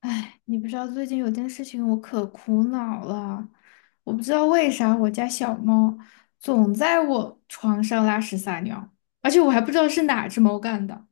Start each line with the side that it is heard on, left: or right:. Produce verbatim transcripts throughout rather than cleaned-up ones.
left: 哎，你不知道最近有件事情我可苦恼了，我不知道为啥我家小猫总在我床上拉屎撒尿，而且我还不知道是哪只猫干的。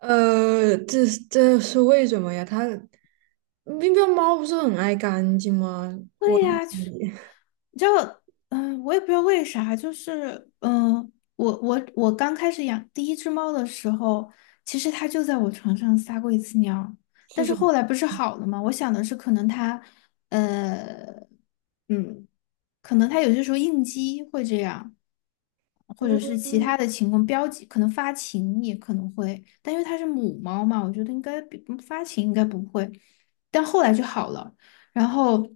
right: 呃，这这是为什么呀？它喵喵猫不是很爱干净吗？我
left: 对呀，就嗯、呃我也不知道为啥，就是嗯、呃我我我刚开始养第一只猫的时候，其实它就在我床上撒过一次尿，但
right: 是
left: 是
right: 什么？
left: 后来不是好了吗？我想的是可能它呃嗯，可能它有些时候应激会这样，或者是其
right: 嗯，
left: 他的情况，标记可能发情也可能会，但因为它是母猫嘛，我觉得应该比嗯发情应该不会，但后来就好了。然后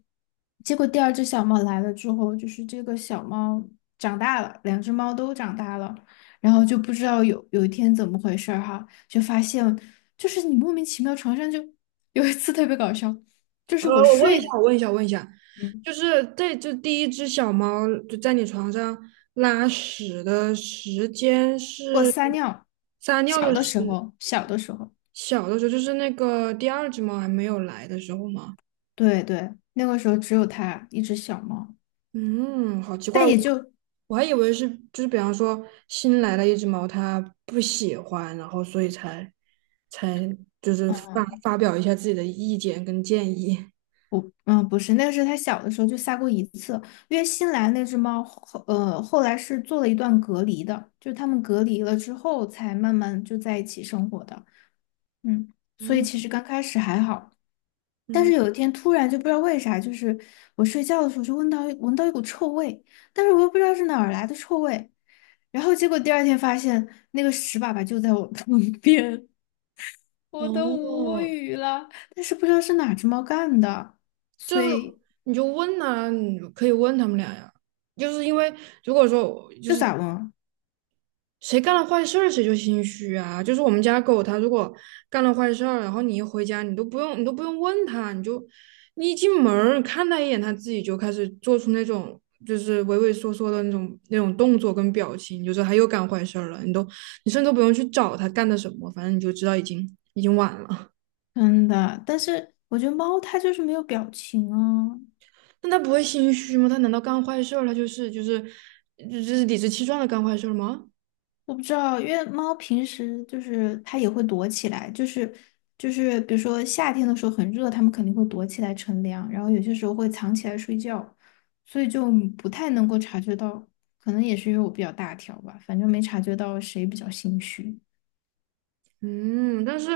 left: 结果第二只小猫来了之后，就是这个小猫长大了，两只猫都长大了，然后就不知道有有一天怎么回事儿哈，就发现就是你莫名其妙床上就有一次特别搞笑，就
right: 呃，
left: 是我
right: 我问一下，
left: 睡，
right: 我问一下，我问一下，
left: 嗯，
right: 就是这只第一只小猫就在你床上拉屎的时间
left: 我
right: 是
left: 撒尿，
right: 撒尿
left: 小
right: 的
left: 的
right: 时，
left: 时候，小的时候，
right: 小的时候，就是那个第二只猫还没有来的时候吗？
left: 对对，那个时候只有它一只小猫，
right: 嗯，好奇怪，
left: 但
right: 我
left: 也就。
right: 我还以为是就是比方说新来了一只猫，它不喜欢，然后所以才才就是发发表一下自己的意见跟建议。
left: 不，嗯，不是，那个是它小的时候就撒过一次，因为新来那只猫后，呃，后来是做了一段隔离的，就是它们隔离了之后才慢慢就在一起生活的，嗯，所以
right: 嗯
left: 其实刚开始还好，但是
right: 嗯，
left: 有一天突然就不知道为啥，就是我睡觉的时候就闻到闻到一股臭味，但是我又不知道是哪儿来的臭味，然后结果第二天发现那个屎粑粑就在我 旁边，我都无
right: 哦，
left: 语了，但是不知道是哪只猫干的，所以
right: 你就问呐、你可以问他们俩呀。就是因为如果说就
left: 这
right: 是
left: 咋闻啊
right: 谁干了坏事儿谁就心虚啊。就是我们家狗，它如果干了坏事儿，然后你一回家，你都不用你都不用问它，你就你一进门儿看它一眼，它自己就开始做出那种就是畏畏缩缩的那种那种动作跟表情，你就是它又干坏事儿了。你都你甚至都不用去找它干的什么，反正你就知道已经已经晚了。
left: 真的，但是我觉得猫它就是没有表情啊。
right: 那它不会心虚吗？它难道干坏事儿，它就是就是就是理直气壮的干坏事儿吗？
left: 我不知道，因为猫平时就是它也会躲起来，就是就是比如说夏天的时候很热，它们肯定会躲起来乘凉，然后有些时候会藏起来睡觉，所以就嗯不太能够察觉到，可能也是因为我比较大条吧，反正没察觉到谁比较心虚。
right: 嗯，但是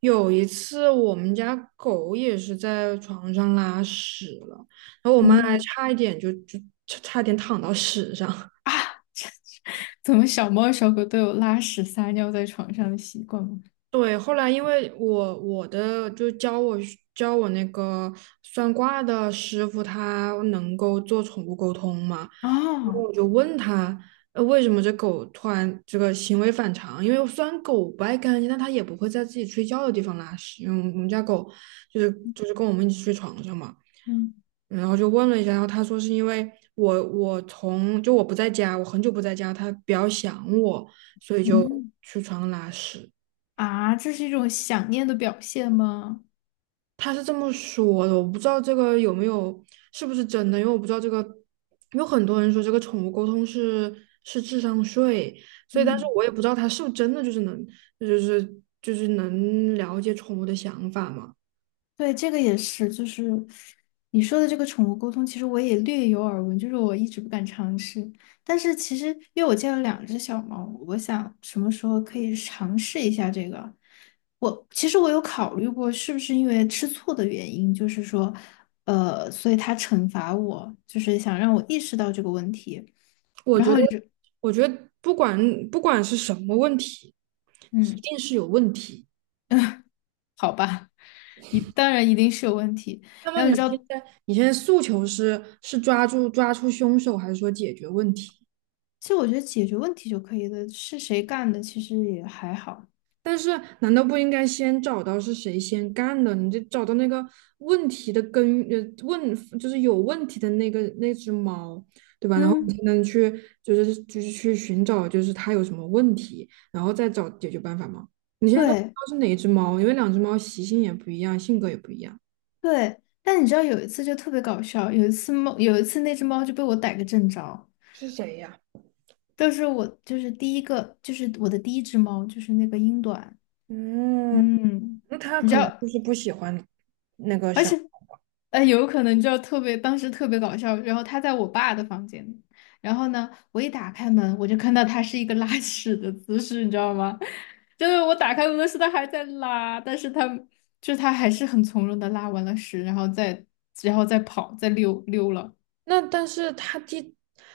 right: 有一次我们家狗也是在床上拉屎了，然后我妈还
left: 嗯，
right: 差一点就就差差点躺到屎上。
left: 啊，怎么小猫小狗都有拉屎撒尿在床上的习惯吗？
right: 对，后来因为我我的就教我教我那个算卦的师傅，他能够做宠物沟通嘛，然后
left: 哦，
right: 我就问他，呃，为什么这狗突然这个行为反常？因为虽然狗不爱干净，但它也不会在自己睡觉的地方拉屎，因为我们我们家狗就是就是跟我们一起睡床上嘛。
left: 嗯
right: 然后就问了一下，然后他说是因为我我从就我不在家，我很久不在家，它比较想我，所以就
left: 嗯。
right: 去床上拉屎。
left: 啊，这是一种想念的表现吗？
right: 他是这么说的，我不知道这个有没有是不是真的，因为我不知道这个，有很多人说这个宠物沟通是是智商税，所以但是
left: 嗯，
right: 我也不知道他是不是真的就是能就是就是能了解宠物的想法嘛。
left: 对，这个也是，就是你说的这个宠物沟通，其实我也略有耳闻，就是我一直不敢尝试。但是其实，因为我家有两只小猫，我想什么时候可以尝试一下这个。我其实我有考虑过，是不是因为吃醋的原因，就是说，呃，所以它惩罚我，就是想让我意识到这个问题。
right: 我
left: 然
right: 觉
left: 后
right: 得，
left: 你就。
right: 我觉得不管不管是什么问题，一
left: 嗯。
right: 定是有问题。
left: 好吧，一当然一定是有问题。
right: 那么
left: 然后
right: 你
left: 你知
right: 现
left: 道，
right: 在你现在诉求是是抓住抓出凶手，还是说解决问题？
left: 其实我觉得解决问题就可以了，是谁干的其实也还好。
right: 但是难道不应该先找到是谁先干的？你就找到那个问题的根，呃，问就是有问题的那个那只猫，对吧？然后你
left: 嗯，
right: 才能去就是就是去寻找就是它有什么问题，然后再找解决办法吗？你现在都不知
left: 对
right: 道是哪一只猫，因为两只猫习性也不一样，性格也不一样。
left: 对，但你知道有一次就特别搞笑，有一次猫，有一次那只猫就被我逮个正着，
right: 是谁呀？
left: 就是我就是第一个，就是我的第一只猫，就是那个英短，
right: 嗯，
left: 嗯，
right: 那它
left: 你知
right: 可能
left: 道，
right: 就是不喜欢那个
left: 而
right: 小。
left: 且呃，有可能就特别，当时特别搞笑。然后他在我爸的房间，然后呢，我一打开门，我就看到他是一个拉屎的姿势，你知道吗？就是我打开门的时候，他还在拉，但是他就是他还是很从容的拉完了屎，然后再然后再跑，再溜溜了。
right: 那但是他第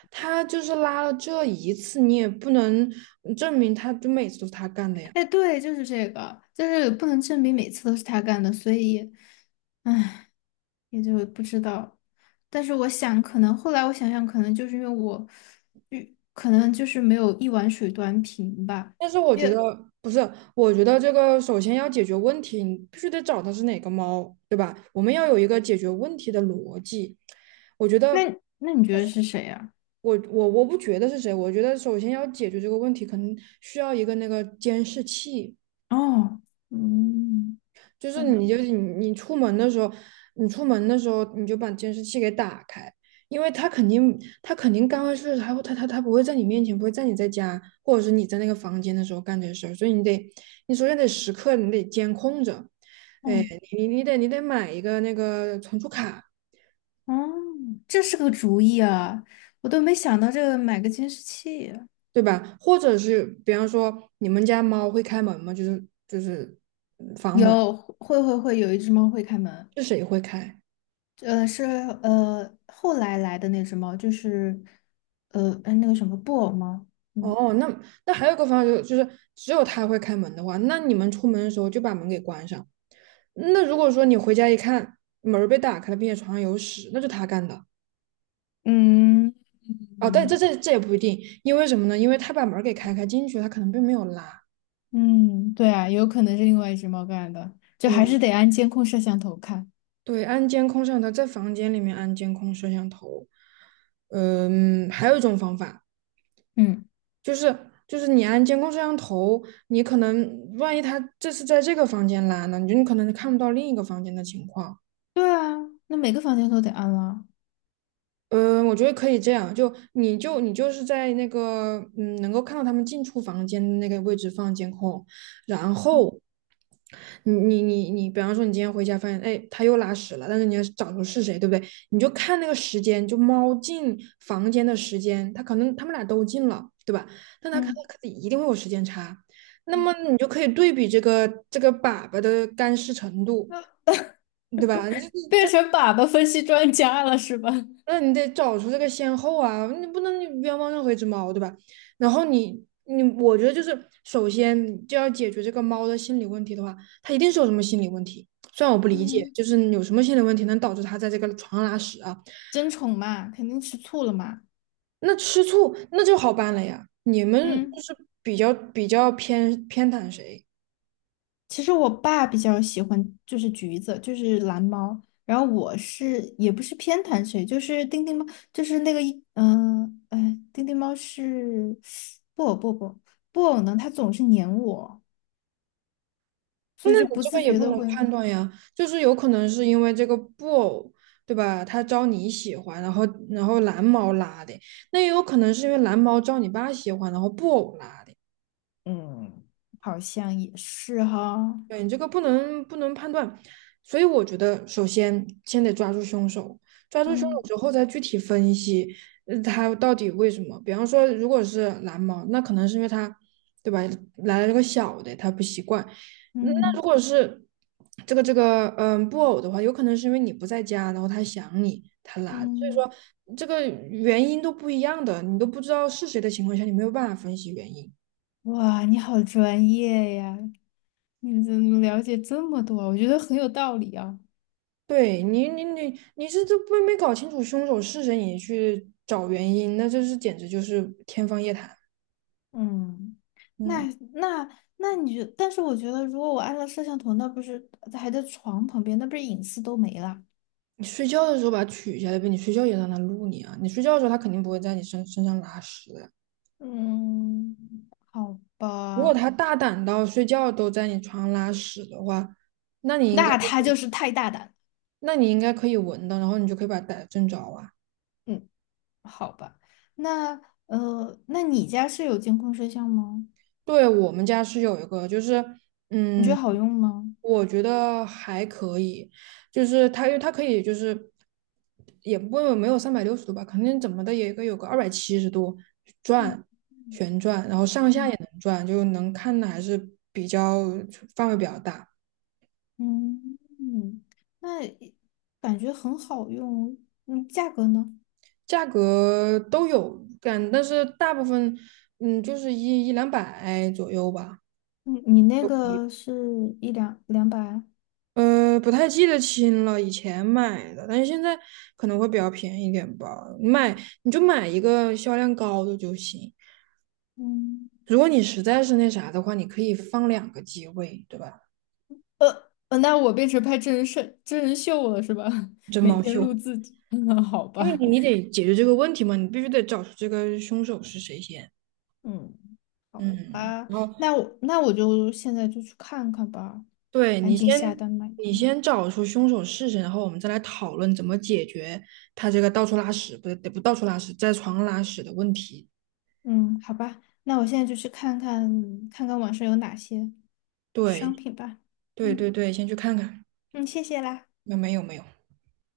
right: 他就是拉了这一次，你也不能嗯证明他就每次都是他干的呀。
left: 哎，对，就是这个，就是不能证明每次都是他干的，所以，唉，也就不知道。但是我想，可能后来我想想，可能就是因为我，嗯可能就是没有一碗水端平吧。
right: 但是我
left: 因
right: 觉得
left: 为
right: 不是，我觉得这个首先要解决问题，你必须得找到是哪个猫，对吧？我们要有一个解决问题的逻辑。我觉
left: 那
right: 得
left: 那你觉得是谁呀、
right: 我我我不觉得是谁，我觉得首先要解决这个问题，可能需要一个那个监视器。
left: 哦，嗯，
right: 就是你就
left: 嗯，
right: 你你出门的时候，你出门的时候你就把监视器给打开，因为他肯定他肯定干坏事，他会他他他不会在你面前，不会在你在家或者是你在那个房间的时候干这些事儿，所以你得你首先得时刻你得监控着，
left: 哦，
right: 哎，你你得你得买一个那个存储卡，
left: 哦，这是个主意啊！我都没想到这个买个监视器啊。
right: 对吧？或者是比方说你们家猫会开门吗？就是就是嗯房门，
left: 有，会会会，有一只猫会开门。
right: 是谁会开？
left: 呃，是呃后来来的那只猫，就是呃哎那个什么布偶猫。嗯
right: 哦，那那还有一个方法就是，就是只有他会开门的话，那你们出门的时候就把门给关上。那如果说你回家一看门儿被打开了，并且床上有屎，那就他干的。
left: 嗯
right: 哦，但这
left: 嗯
right: 这这也不一定，因为什么呢？因为他把门儿给开开进去，他可能并没有拉。
left: 嗯，对啊，有可能是另外一只猫干的，就还
right: 对
left: 是得安监控摄像头看。
right: 对，安监控摄像头在房间里面安监控摄像头。嗯，还有一种方法
left: 嗯，
right: 就是就是你安监控摄像头，你可能万一他这是在这个房间拉呢，你就你可能看不到另一个房间的情况。
left: 对啊，那每个房间都得安了。
right: 嗯，我觉得可以这样，就你就你就是在那个嗯，能够看到他们进出房间的那个位置放监控，然后你你你你，比方说你今天回家发现，哎，他又拉屎了，但是你要是找出是谁，对不对？你就看那个时间，就猫进房间的时间，他可能他们俩都进了，对吧？但他可
left: 嗯，
right: 能一定会有时间差，那
left: 嗯
right: 么你就可以对比这个这个粑粑的干湿程度，
left: 那
right: 对吧？
left: 变成粑粑分析专家了是吧？
right: 那你得找出这个先后啊，你不能冤枉任何一只猫，对吧？然后你你，我觉得就是首先就要解决这个猫的心理问题的话，它一定是有什么心理问题。虽然我不理解，
left: 嗯
right: 就是有什么心理问题能导致它在这个床上拉屎啊？
left: 争宠嘛，肯定吃醋了嘛。
right: 那吃醋那就好办了呀。你们就
left: 嗯。
right: 是比较比较偏偏袒谁？
left: 其实我爸比较喜欢就是橘子，就是蓝猫，然后我是也不是偏袒谁，就是丁丁猫，就是那个一嗯哎，丁丁猫是布偶布偶布偶布偶呢，它总是粘我，
right: 那
left: 所以就
right: 你
left: 不
right: 这
left: 自
right: 个也
left: 觉
right: 不
left: 的
right: 能
left: 会
right: 判断呀，就是有可能是因为这个布偶，对吧？他招你喜欢，然后然后蓝猫拉的，那也有可能是因为蓝猫招你爸喜欢，然后布偶拉的。
left: 嗯，好像也是哈，
right: 对，你这个不能不能判断，所以我觉得首先先得抓住凶手，抓住凶手
left: 嗯
right: 之后再具体分析，呃他到底为什么？比方说，如果是蓝猫，那可能是因为他，对吧？来了个小的，他不习惯。嗯那如
left: 嗯
right: 果是这个这个嗯布偶的话，有可能是因为你不在家，然后他想你，他来，所
left: 嗯，
right: 以这个原因都不一样的，你都不知道是谁的情况下，你没有办法分析原因。
left: 哇，你好专业呀，你怎么了解这么多啊，我觉得很有道理啊。
right: 对你，你你你是这不没搞清楚凶手是谁，你去找原因，那这是简直就是天方夜谭。
left: 嗯，那
right: 嗯，
left: 那那你觉，但是我觉得，如果我安了摄像头，那不是还在床旁边，那不是隐私都没了？
right: 你睡觉的时候把它取下来呗，你睡觉也让它录你啊，你睡觉的时候它肯定不会在你身身上拉屎的。
left: 嗯，好
right: 如果
left: 吧，
right: 它大胆到睡觉都在你床上拉屎的话，那你应该
left: 那
right: 就
left: 他
right: 是
left: 就是太大胆了
right: 那你应该可以闻到，然后你就可以把它逮正着啊。
left: 嗯，好吧，那呃，那你家是有监控摄像吗？
right: 对，我们家是有一个，就是
left: 你觉得
right: 嗯，
left: 好用吗？
right: 我觉得还可以，就是它，因为它可以就是也不没有三百六十度吧，肯定怎么的也个有个二百七十度转
left: 嗯
right: 旋转，然后上下也
left: 嗯
right: 能转，就能看的还是比较范围比较大，
left: 嗯嗯，那感觉很好用。嗯，价格呢？
right: 价格都有干，但是大部分嗯就是一一两百左右吧。
left: 你你那个是一两两百？
right: 呃，不太记得清了，以前买的，但是现在可能会比较便宜一点吧。买你就买一个销量高的就行。
left: 嗯。
right: 如果你实在是那啥的话，你可以放两个机位，对吧？
left: 呃呃那我变成拍真人秀真人秀了是吧？
right: 真
left: 每
right: 毛
left: 天录
right: 秀，
left: 自己。好
right: 因为
left: 吧，
right: 你你得解决这个问题嘛，你必须得找出这个凶手是谁先。
left: 嗯，好
right: 嗯，
left: 吧，
right: 然后
left: 那我那我就现在就去看看吧，
right: 对
left: 赶
right: 你
left: 紧下
right: 先
left: 单买一
right: 你
left: 个。
right: 先找出凶手是谁，然后我们再来讨论怎么解决他这个到处拉屎，不对，不到处拉屎，在床上拉屎的问题。
left: 嗯，好吧，那我现在就去看看看看网上有哪些商
right: 对
left: 品吧。
right: 对对
left: 嗯
right: 对，先去看看。
left: 嗯，谢谢啦。
right: 没有没有没有，